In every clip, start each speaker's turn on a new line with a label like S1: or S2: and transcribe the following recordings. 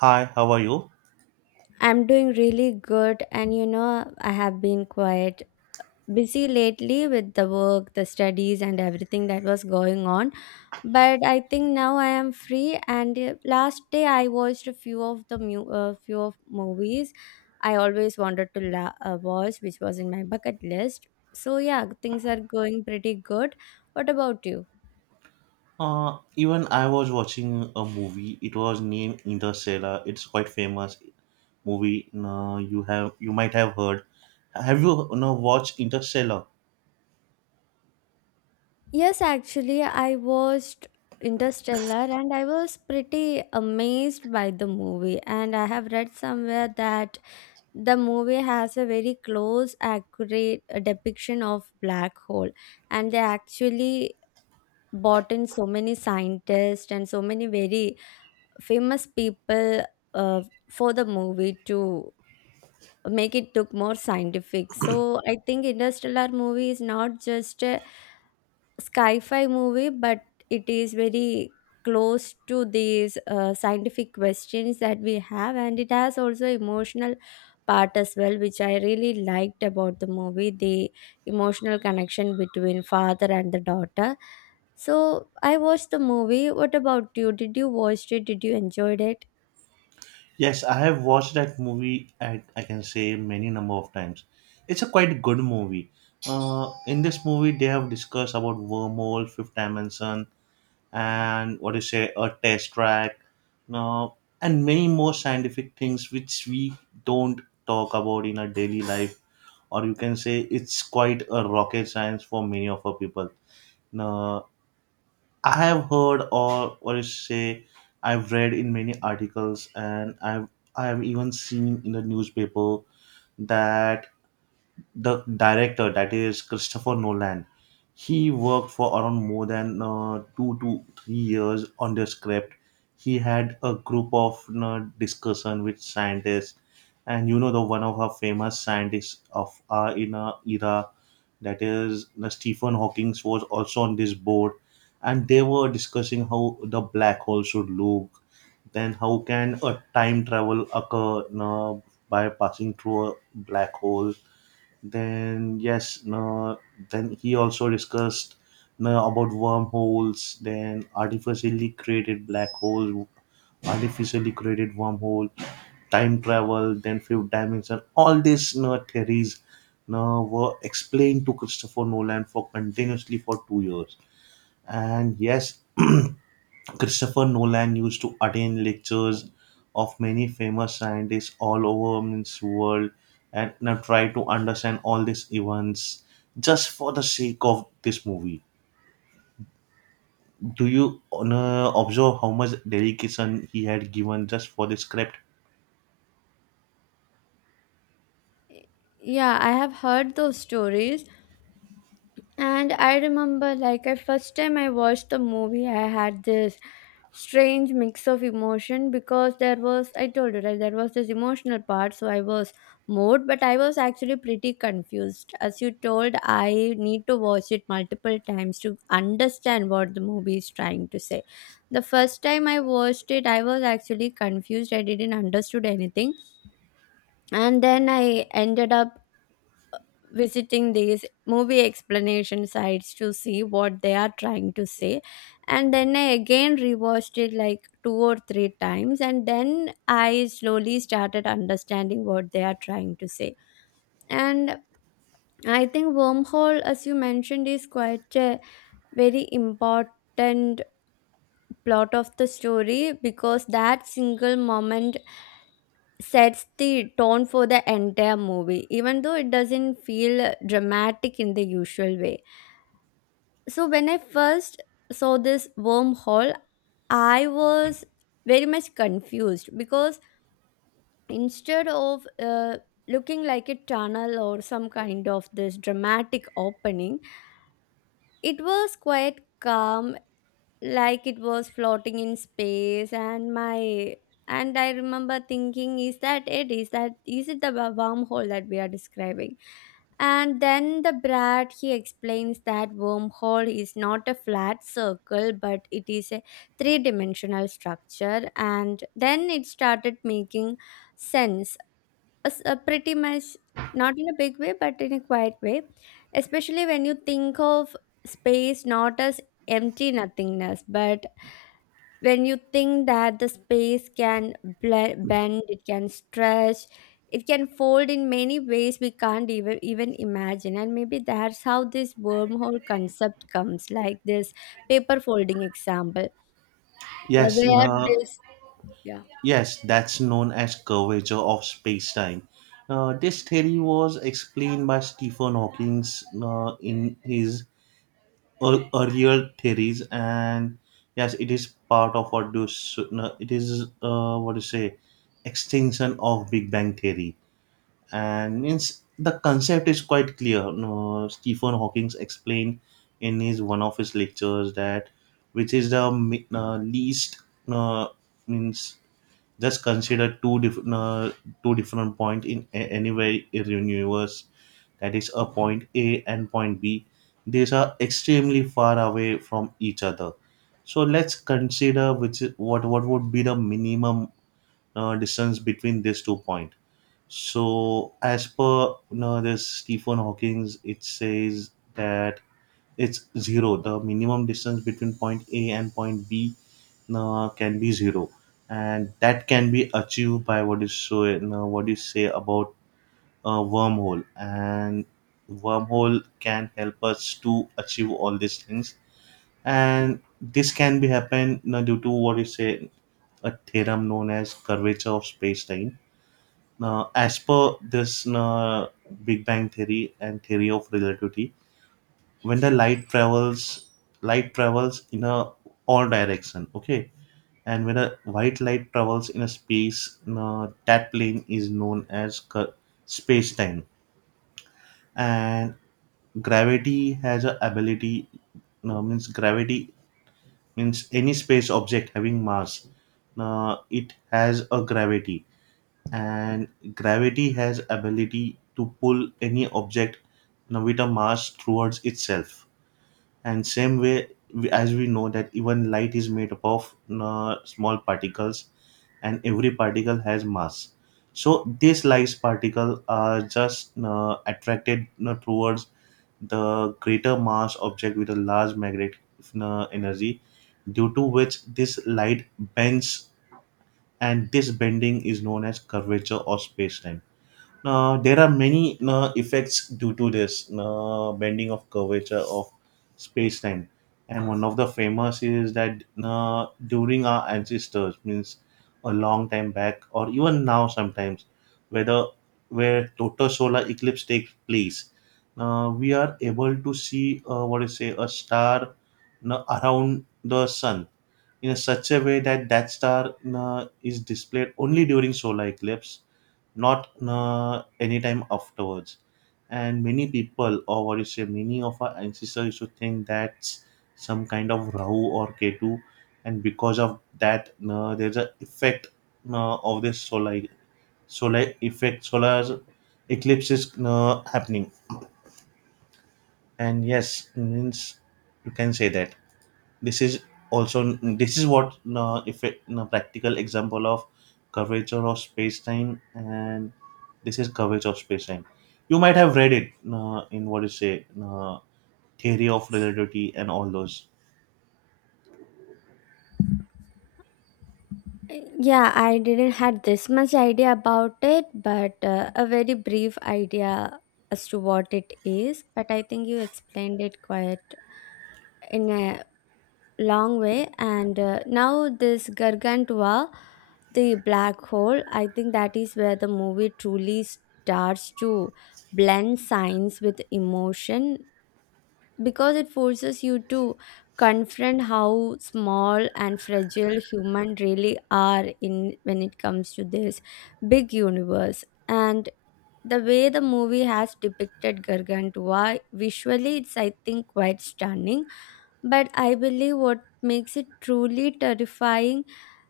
S1: Hi, how are you?
S2: I'm doing really good, and I have been quite busy lately with the work, the studies, and everything that was going on. But I think now I am free. And last day I watched a few of the few of movies I always wanted to watch, which was in my bucket list. So yeah, things are going pretty good. What about you?
S1: Even I was watching a movie. It was named Interstellar. It's quite famous movie. No, you might have heard. Have you no watched Interstellar?
S2: Yes, actually, I watched Interstellar and I was pretty amazed by the movie. And I have read somewhere that the movie has a very close, accurate depiction of black hole. And they actually brought in so many scientists and so many very famous people uh, for the movie to make it look more scientific. So I think Interstellar movie is not just a sci-fi movie, but it is very close to these scientific questions that we have, and it has also emotional part as well, which I really liked about the movie, the emotional connection between father and the daughter. So I watched the movie. What about you? Did you watch it? Did you enjoyed it?
S1: Yes, I have watched that movie. I can say many number of times. It's a quite good movie. In this movie, they have discussed about wormhole, fifth dimension, and what do you say a test track now, and many more scientific things which we don't talk about in our daily life, or you can say it's quite a rocket science for many of our people now. I have heard, or what do you say, I've read in many articles, and I've even seen in the newspaper that the director, that is Christopher Nolan, he worked for around more than 2 to 3 years on the script. He had a group of, you know, discussion with scientists, and you know, the one of our famous scientists of our in our era, that is you stephen hawking, was also on this board. And they were discussing how the black hole should look, then how can a time travel occur, you know, by passing through a black hole. Then yes, no, then he also discussed, no, about wormholes, then artificially created black hole, artificially created wormhole, time travel, then fifth dimension. All these, theories no, were explained to Christopher Nolan for continuously for 2 years. And yes, Christopher Nolan used to attend lectures of many famous scientists all over the world, and now try to understand all these events just for the sake of this movie. Do you observe how much dedication he had given just for the script?
S2: Yeah, I have heard those stories. And I remember, like, I first time I watched the movie, I had this strange mix of emotion because there was, I told you, right, there was this emotional part. So I was moved, but I was actually pretty confused. As you told, I need to watch it multiple times to understand what the movie is trying to say. The first time I watched it, I was actually confused. I didn't understood anything, and then I ended up visiting these movie explanation sites to see what they are trying to say. And then I again rewatched it like two or three times, and then I slowly started understanding what they are trying to say. And I think wormhole, as you mentioned, is quite a very important plot of the story because that single moment sets the tone for the entire movie, even though it doesn't feel dramatic in the usual way. So when I first saw this wormhole, I was very much confused because instead of looking like a tunnel or some kind of this dramatic opening, it was quite calm, like it was floating in space. And my and I remember thinking, is that it is that is it the wormhole that we are describing? And then the Brad, he explains that wormhole is not a flat circle but it is a three dimensional structure, and then it started making sense, pretty much. Not in a big way but in a quiet way, especially when you think of space not as empty nothingness, but when you think that the space can bend, it can stretch, it can fold in many ways we can't even imagine. And maybe that's how this wormhole concept comes, like this paper folding example,
S1: Yes,
S2: where
S1: no,
S2: this yeah.
S1: yes, that's known as curvature of space-time. This theory was explained by Stephen Hawking in his earlier theories, and yes, it is part of what do s- no, it is, what to say extension of big bang theory. And means the concept is quite clear. No, Stephen Hawking explained in his one of his lectures that, which is the least, uh, means just consider two different, two different point in anywhere in universe, that is a point A and point B. These are extremely far away from each other. So let's consider which is, what would be the minimum distance between these two points. So as per, you know, this Stephen Hawking's, it says that it's zero. The minimum distance between point A and point B, can be zero. And that can be achieved by what is so, what you say about a wormhole, and wormhole can help us to achieve all these things. And this can be happen due to what you say, a theorem known as curvature of space-time. Now, as per this, big bang theory and theory of relativity, when the light travels, light travels in a all direction, okay. And when a white light travels in a space, that plane is known as space-time. And gravity has a ability. No, means gravity means any space object having mass, it has a gravity. And gravity has ability to pull any object now with a mass towards itself. And same way, as we know that even light is made up of small particles, and every particle has mass. So these light particles are just attracted you towards the greater mass object with a large magnetic energy, due to which this light bends, and this bending is known as curvature of spacetime. Now, there are many effects due to this bending of curvature of space-time, and one of the famous is that during our ancestors, means a long time back, or even now sometimes, whether where total solar eclipse takes place, we are able to see, what is say a star around the sun in such a way that that star is displayed only during solar eclipse, not anytime afterwards. And many people, or what you say, many of our ancestors used to think that's some kind of Rahu or Ketu, and because of that, there's a effect of this solar eclipses happening. And yes, means you can say that this is also, this is what if it, practical example of curvature of space time. And this is curvature of space time. You might have read it in what is it, theory of relativity and all those.
S2: Yeah, I didn't had this much idea about it, but a very brief idea as to what it is. But I think you explained it quite in a long way. And now this gargantua, the black hole, I think that is where the movie truly starts to blend science with emotion because it forces you to confront how small and fragile human really are in when it comes to this big universe. And the way the movie has depicted gargantua visually, it's, I think, quite stunning. But I believe what makes it truly terrifying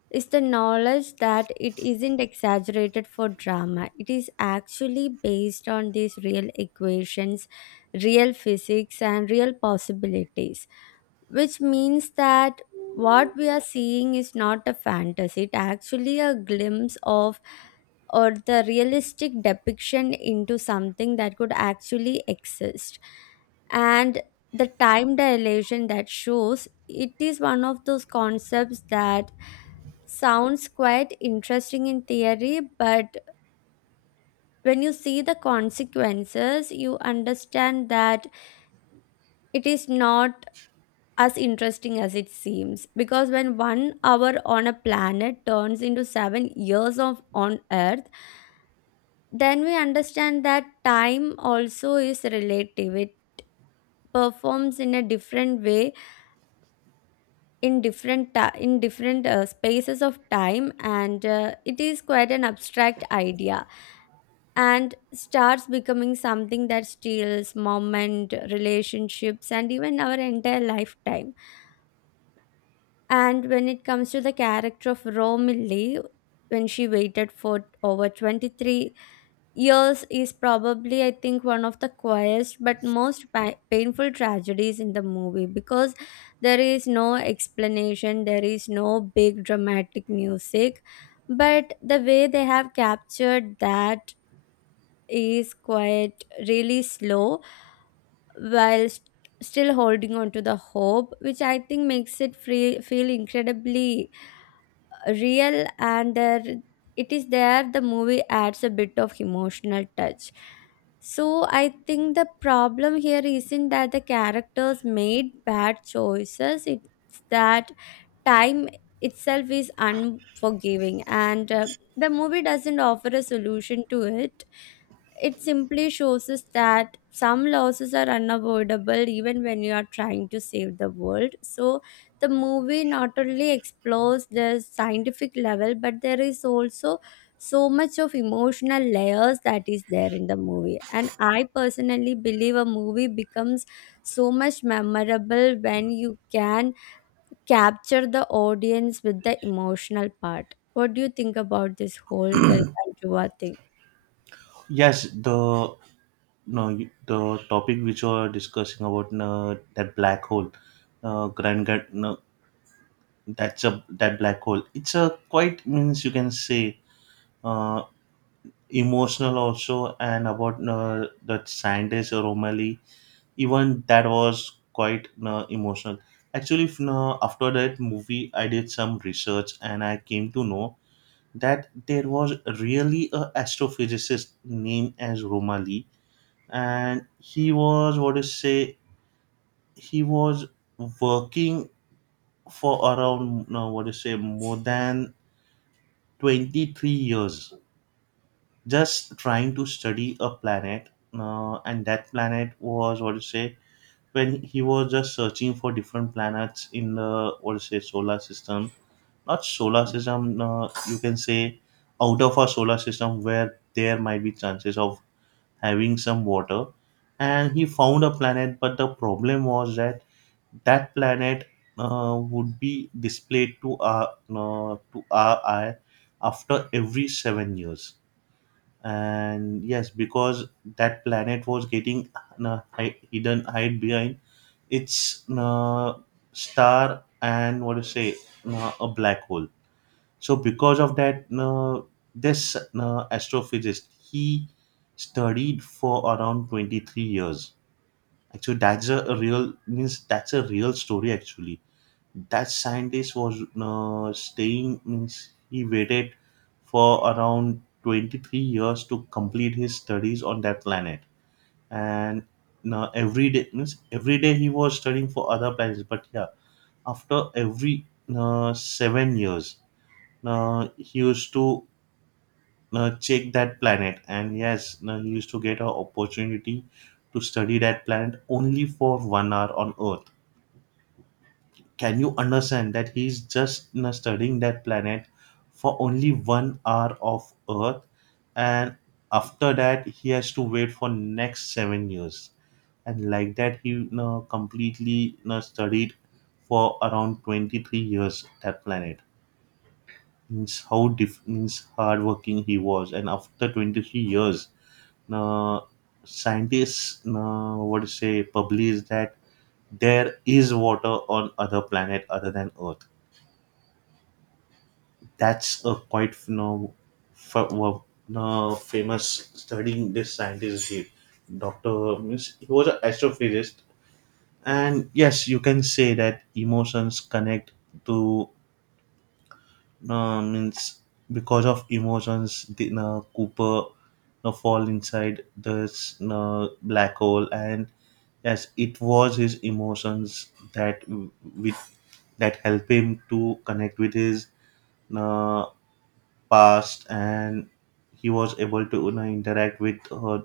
S2: is the knowledge that it isn't exaggerated for drama. It is actually based on these real equations, real physics, and real possibilities, which means that what we are seeing is not a fantasy, it actually a glimpse of or the realistic depiction into something that could actually exist. And the time dilation that shows it is one of those concepts that sounds quite interesting in theory, but when you see the consequences you understand that it is not as interesting as it seems, because when 1 hour on a planet turns into 7 years of on earth, then we understand that time also is relative, it performs in a different way in different ti in different spaces of time. And it is quite an abstract idea and starts becoming something that steals moment relationships and even our entire lifetime. And when it comes to the character of Romilly, when she waited for over 23 years, is probably, I think, one of the quietest but most painful tragedies in the movie because there is no explanation, there is no big dramatic music. But the way they have captured that is quite really slow, while still holding on to the hope, which I think makes it feel incredibly real. And there, it is there the movie adds a bit of emotional touch. So I think the problem here isn't that the characters made bad choices, it's that time itself is unforgiving, and the movie doesn't offer a solution to it. It simply shows us that some losses are unavoidable, even when you are trying to save the world. So, the movie not only explores the scientific level, but there is also so much of emotional layers that is there in the movie. And I personally believe a movie becomes so much memorable when you can capture the audience with the emotional part. What do you think about this whole Gargantua thing?
S1: Yes, the no you- the topic which you are discussing about, that black hole, grand, grand no, that's a, that black hole, it's a quite, means you can say, uh, emotional also. And about, the scientist Romali. Even that was quite emotional. Actually, if, after that movie, I did some research and I came to know that there was really a astrophysicist named as Romali, and he was what to say, he was working for around, what to say more than 23 years, just trying to study a planet, and that planet was what to say, when he was just searching for different planets in the what to say solar system, not solar system, you can say, out of our solar system, where there might be chances of having some water. And he found a planet, but the problem was that, that planet would be displayed to our eye after every 7 years. And yes, because that planet was getting hi- hidden hide behind its, star, and what to say, a black hole. So because of that, this astrophysicist, he studied for around 23 years. Actually, that's a real, means that's a real story actually. That scientist was staying, means he waited for around 23 years to complete his studies on that planet. And now every day, means every day he was studying for other planets. But yeah, after every 7 years, he used to check that planet, and yes, he used to get an opportunity to study that planet only for 1 hour on Earth. Can you understand that he's just, you know, studying that planet for only 1 hour of earth, and after that he has to wait for next 7 years? And like that, he, you know, completely, you know, studied for around 23 years that planet. Means how diff- means hardworking he was. And after 23 years, uh, scientists, what to say published that there is water on other planet other than earth. That's a quite, no, f- w- no, famous studying this scientist did. Dr. means he was an astrophysicist. And yes, you can say that emotions connect to, no means because of emotions, the, Cooper no, fall inside this, no, black hole. And yes, it was his emotions that with that help him to connect with his, uh, past. And he was able to, you know, interact with her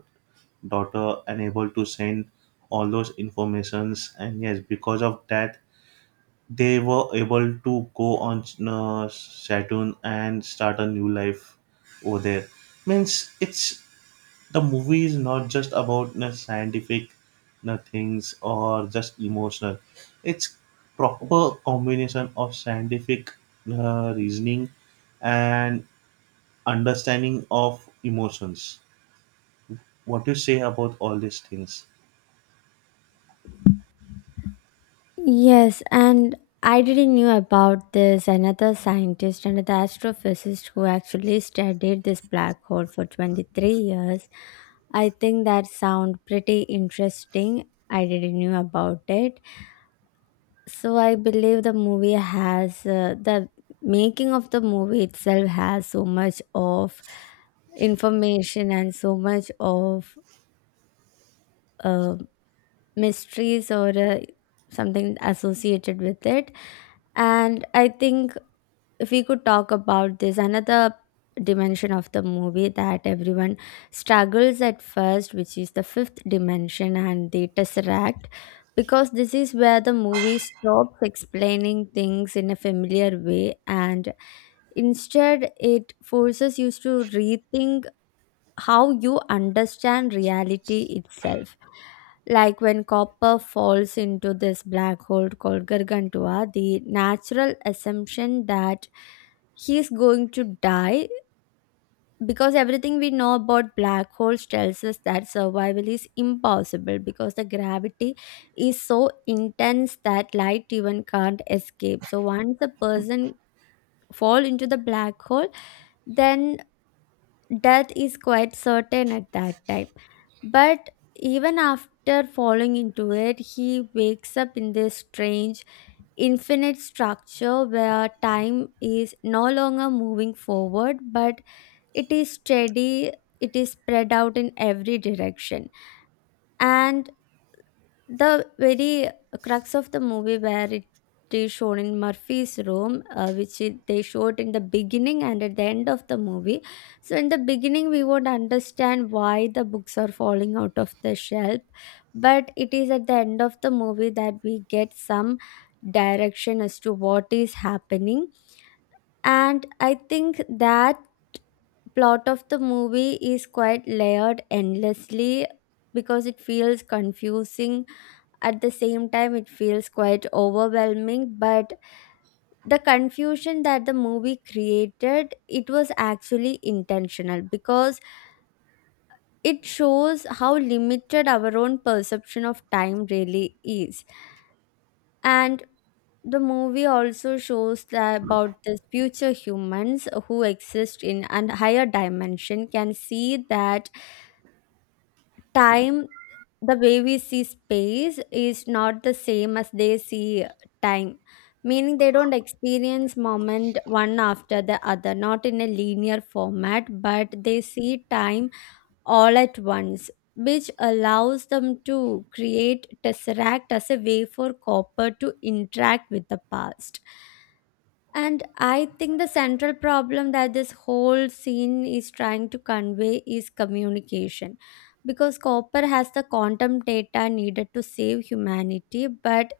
S1: daughter, and able to send all those informations. And yes, because of that, they were able to go on, Saturn and start a new life over there. Means it's, the movie is not just about, you know, scientific, you know, things or just emotional. It's proper combination of scientific reasoning and understanding of emotions. What you say about all these things?
S2: Yes, and I didn't knew about this another scientist, another astrophysicist who actually studied this black hole for 23 years. I think that sound pretty interesting. I didn't knew about it. So I believe the movie has the making of the movie itself has so much of information and so much of uh, mysteries, or something associated with it. And I think if we could talk about this, another dimension of the movie that everyone struggles at first, which is the fifth dimension and the tesseract, because this is where the movie stops explaining things in a familiar way, and instead it forces you to rethink how you understand reality itself. Like when copper falls into this black hole called Gargantua, the natural assumption that he's going to die, because everything we know about black holes tells us that survival is impossible because the gravity is so intense that light even can't escape. So once a person fall into the black hole, then death is quite certain at that time. But even after falling into it, he wakes up in this strange, infinite structure where time is no longer moving forward, but it is steady, it is spread out in every direction. And the very crux of the movie where it is shown in Murphy's room, which it, they showed in the beginning and at the end of the movie. So in the beginning, we won't understand why the books are falling out of the shelf, but it is at the end of the movie that we get some direction as to what is happening. And I think that plot of the movie is quite layered endlessly because it feels confusing. At the same time, it feels quite overwhelming, but the confusion that the movie created, it was actually intentional because it shows how limited our own perception of time really is. And the movie also shows that about the future humans who exist in a higher dimension can see that time the way we see space is not the same as they see time, meaning they don't experience moment one after the other, not in a linear format, but they see time all at once, which allows them to create tesseract as a way for copper to interact with the past. And I think the central problem that this whole scene is trying to convey is communication. Because Copper has the quantum data needed to save humanity, but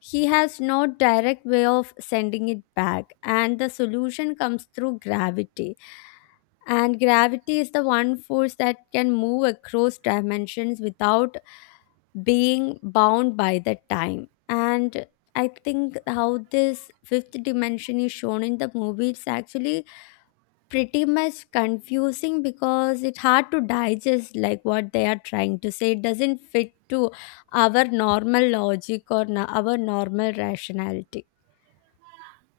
S2: he has no direct way of sending it back, and the solution comes through gravity. And gravity is the one force that can move across dimensions without being bound by the time. And I think how this fifth dimension is shown in the movie, it's actually pretty much confusing because it's hard to digest like what they are trying to say. It doesn't fit to our normal logic, or our normal rationality.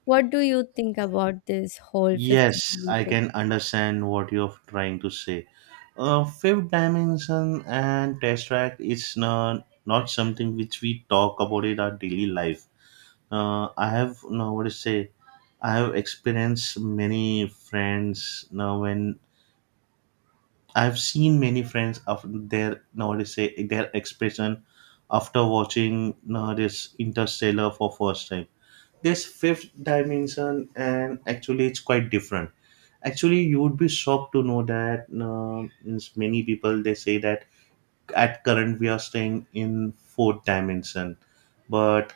S2: What do you think about this whole fifth
S1: Yes, I
S2: dimension?
S1: can understand what you're trying to say. Fifth dimension and test track is not something which we talk about in our daily life. I have now what to say, I have experienced many friends now when I've seen many friends of their, now what to say, their expression after watching now this Interstellar for first time, this fifth dimension, and actually it's quite different. Actually, you would be shocked to know that, means many people they say that at current we are staying in fourth dimension, but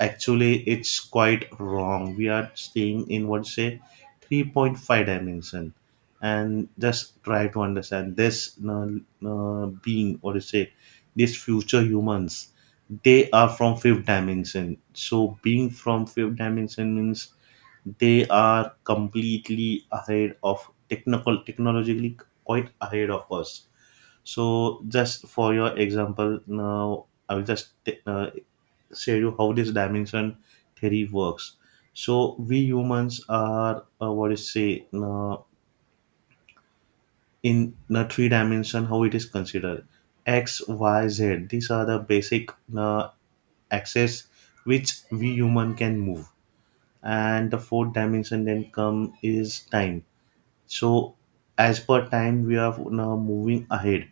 S1: actually it's quite wrong. We are staying in what say 3.5 dimension. And just try to understand this, being, or say, these future humans, they are from fifth dimension. So being from fifth dimension means they are completely ahead of technical technologically, quite ahead of us. So just for your example, now I will just say you how this dimension theory works. So we humans are, what is say in the three dimension, how it is considered x y z, these are the basic uh, axes which we human can move, and the fourth dimension then come is time. So as per time we are now moving ahead.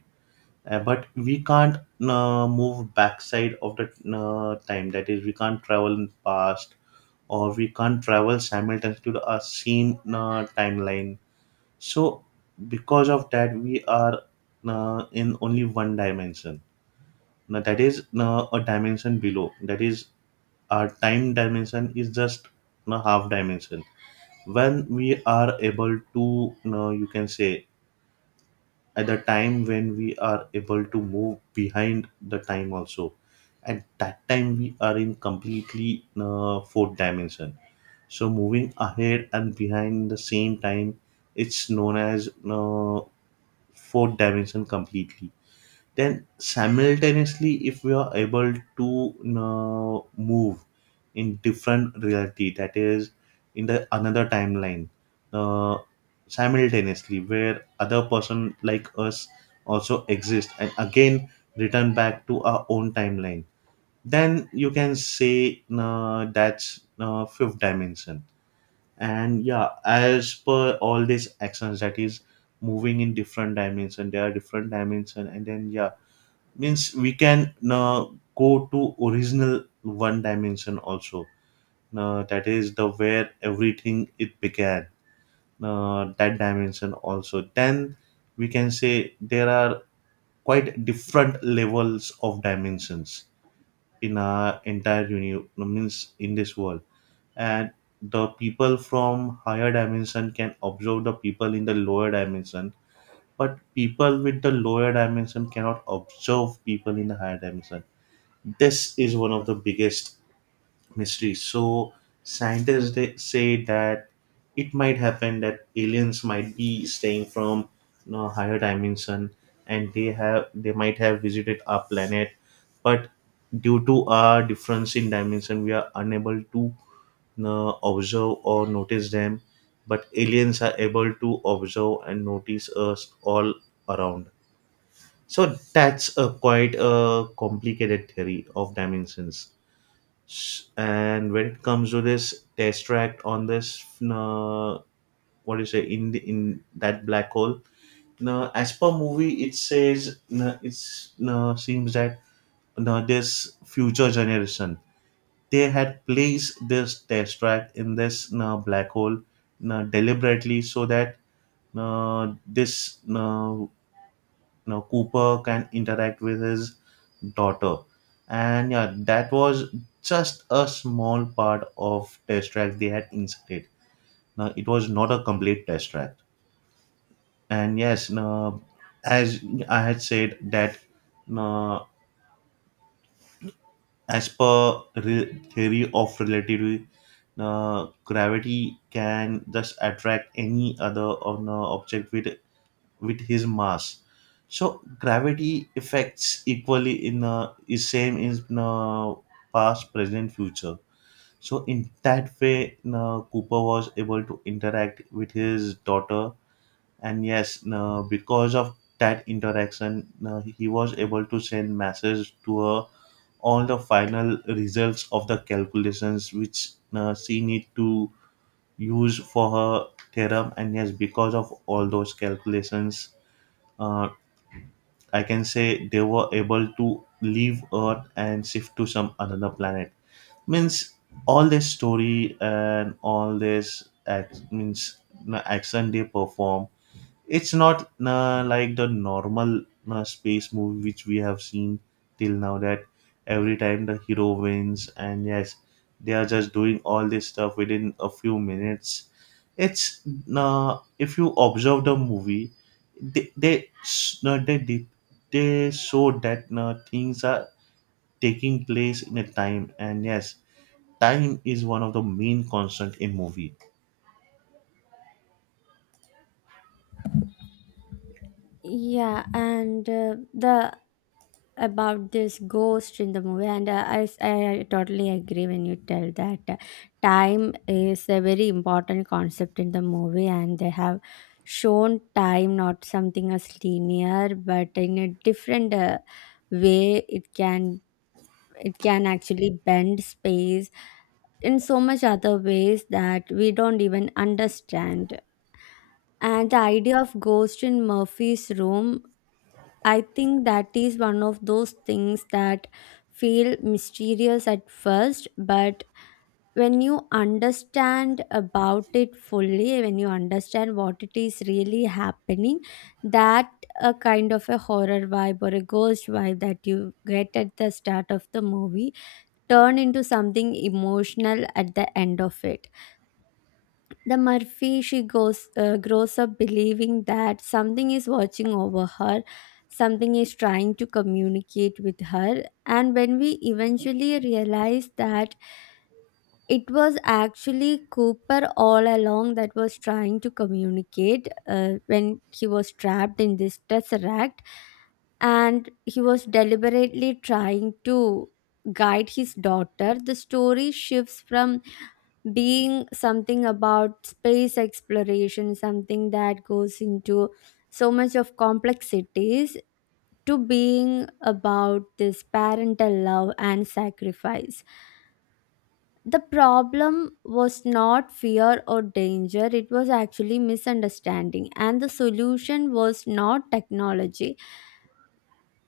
S1: But we can't move backside of the time, that is we can't travel in past, or we can't travel simultaneously to the same timeline. So because of that we are in only one dimension now, that is a dimension below. That is our time dimension is just a half dimension. When we are able to you can say, at the time when we are able to move behind the time also, at that time we are in completely fourth dimension. So moving ahead and behind the same time, it's known as fourth dimension completely. Then simultaneously, if we are able to you move in different reality, that is in the another timeline, uh, simultaneously where other person like us also exist, and again return back to our own timeline, then you can say that's fifth dimension. And yeah, as per all these actions, that is moving in different dimension, there are different dimension, and then yeah, means we can go to original one dimension also, that is the where everything it began, that dimension also. Then we can say there are quite different levels of dimensions in our entire means in this world. And the people from higher dimension can observe the people in the lower dimension, but people with the lower dimension cannot observe people in the higher dimension. This is one of the biggest mysteries. So scientists, they say that it might happen that aliens might be staying from, you know, higher dimension, and they might have visited our planet, but due to our difference in dimension we are unable to observe or notice them, but aliens are able to observe and notice us all around. So that's a quite a complicated theory of dimensions. And when it comes to this test track on this, uh, what do you say, in in that black hole, now as per movie it says, it's seems that this future generation, they had placed this test track in this black hole deliberately, so that this you know, Cooper can interact with his daughter. And yeah, that was just a small part of test track they had inserted. Now it was not a complete test track. And yes, now, as I had said that now, as per theory of relativity, now, gravity can just attract any other or no object with his mass. So gravity affects equally in, is same in past, present, future. So in that way, Cooper was able to interact with his daughter, and yes, because of that interaction, he was able to send messages to her, all the final results of the calculations which she need to use for her theorem. And yes, because of all those calculations, uh, I can say they were able to leave Earth and shift to some another planet. Means all this story and all this act, means the action they perform. It's not na like the normal na space movie which we have seen till now, that every time the hero wins, and yes, they are just doing all this stuff within a few minutes. It's if you observe the movie, they s- they did they show that things are taking place in a time, and yes, time is one of the main constant in movie.
S2: Yeah, and the about this ghost in the movie, and I totally agree when you tell that time is a very important concept in the movie, and they have shown time not something as linear, but in a different way. It can actually bend space in so much other ways that we don't even understand. And the idea of ghost in Murphy's room, I think that is one of those things that feel mysterious at first, but when you understand about it fully, when you understand what it is really happening, that a kind of a horror vibe or a ghost vibe that you get at the start of the movie turn into something emotional at the end of it. The Murphy, she goes grows up believing that something is watching over her, something is trying to communicate with her, and when we eventually realize that it was actually Cooper all along that was trying to communicate when he was trapped in this tesseract, and he was deliberately trying to guide his daughter. The story shifts from being something about space exploration, something that goes into so much of complexities, to being about this parental love and sacrifice. The problem was not fear or danger, it was actually misunderstanding, and the solution was not technology.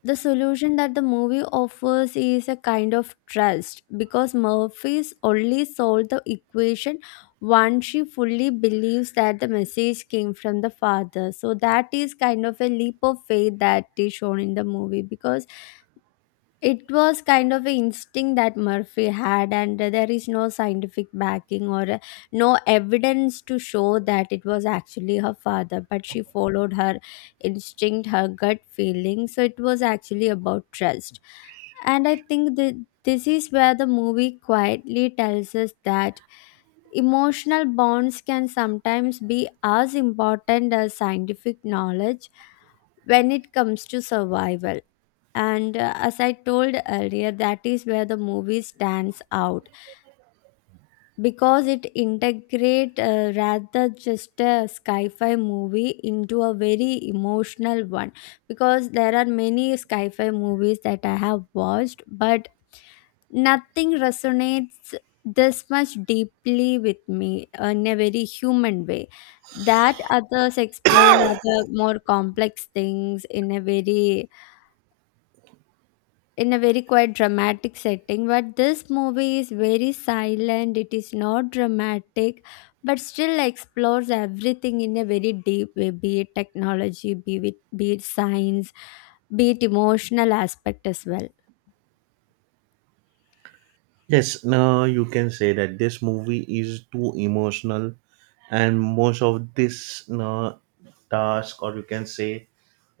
S2: The solution that the movie offers is a kind of trust, because Murphy's only solved the equation once she fully believes that the message came from the father. So that is kind of a leap of faith that is shown in the movie, because it was kind of an instinct that Murphy had, and there is no scientific backing or no evidence to show that it was actually her father. But she followed her instinct, her gut feeling. So it was actually about trust. And I think that this is where the movie quietly tells us that emotional bonds can sometimes be as important as scientific knowledge when it comes to survival. And as I told earlier, that is where the movie stands out, because it integrate rather just a sci-fi movie into a very emotional one, because there are many sci-fi movies that I have watched, but nothing resonates this much deeply with me, in a very human way. That others explain other more complex things in a very quite dramatic setting, but this movie is very silent, it is not dramatic but still explores everything in a very deep way, be it technology, be it science, be it emotional aspect as well.
S1: Yes, now you can say that this movie is too emotional, and most of this no, task, or you can say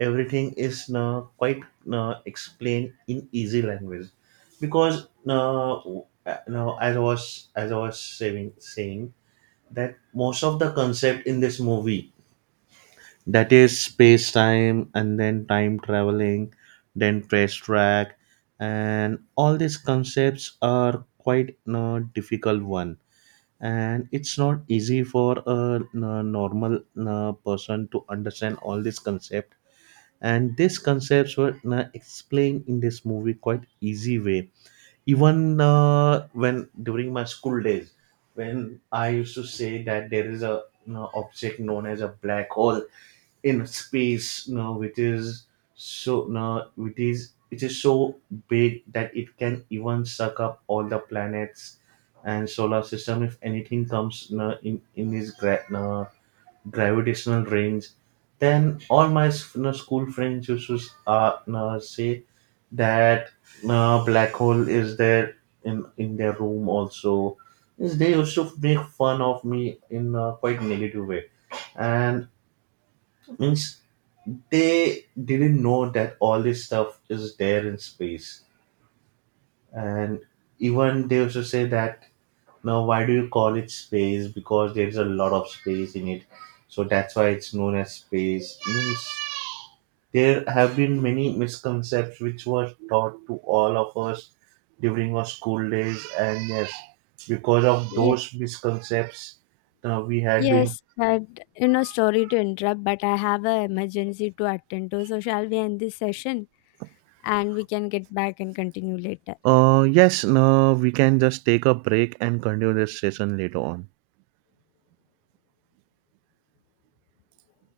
S1: everything is no, quite no, explained in easy language, because no, as I was saying that most of the concept in this movie, that is space time and then time traveling, then trace track, and all these concepts are quite a difficult one, and it's not easy for a normal person to understand all these concepts. And these concepts were explained in this movie quite easy way. Even when during my school days, when I used to say that there is a object known as a black hole in space, now it is it is so big that it can even suck up all the planets and solar system if anything comes now in its gra- now gravitational range, then all my s- now school friends used to s- now say that now black hole is there in their room also. Is they used to make fun of me in a quite negative way. And means they didn't know that all this stuff is there in space. And even they also say that now, why do you call it space, because there's a lot of space in it, so that's why it's known as space. Means there have been many misconceptions which were taught to all of us during our school days, and yes, because of
S2: Ye-
S1: those misconceptions we had been.
S2: yes, but sorry to interrupt, but I have a emergency to attend to, so shall we end this session and we can get back and continue later?
S1: Yes, no, we can just take a break and continue this session later on.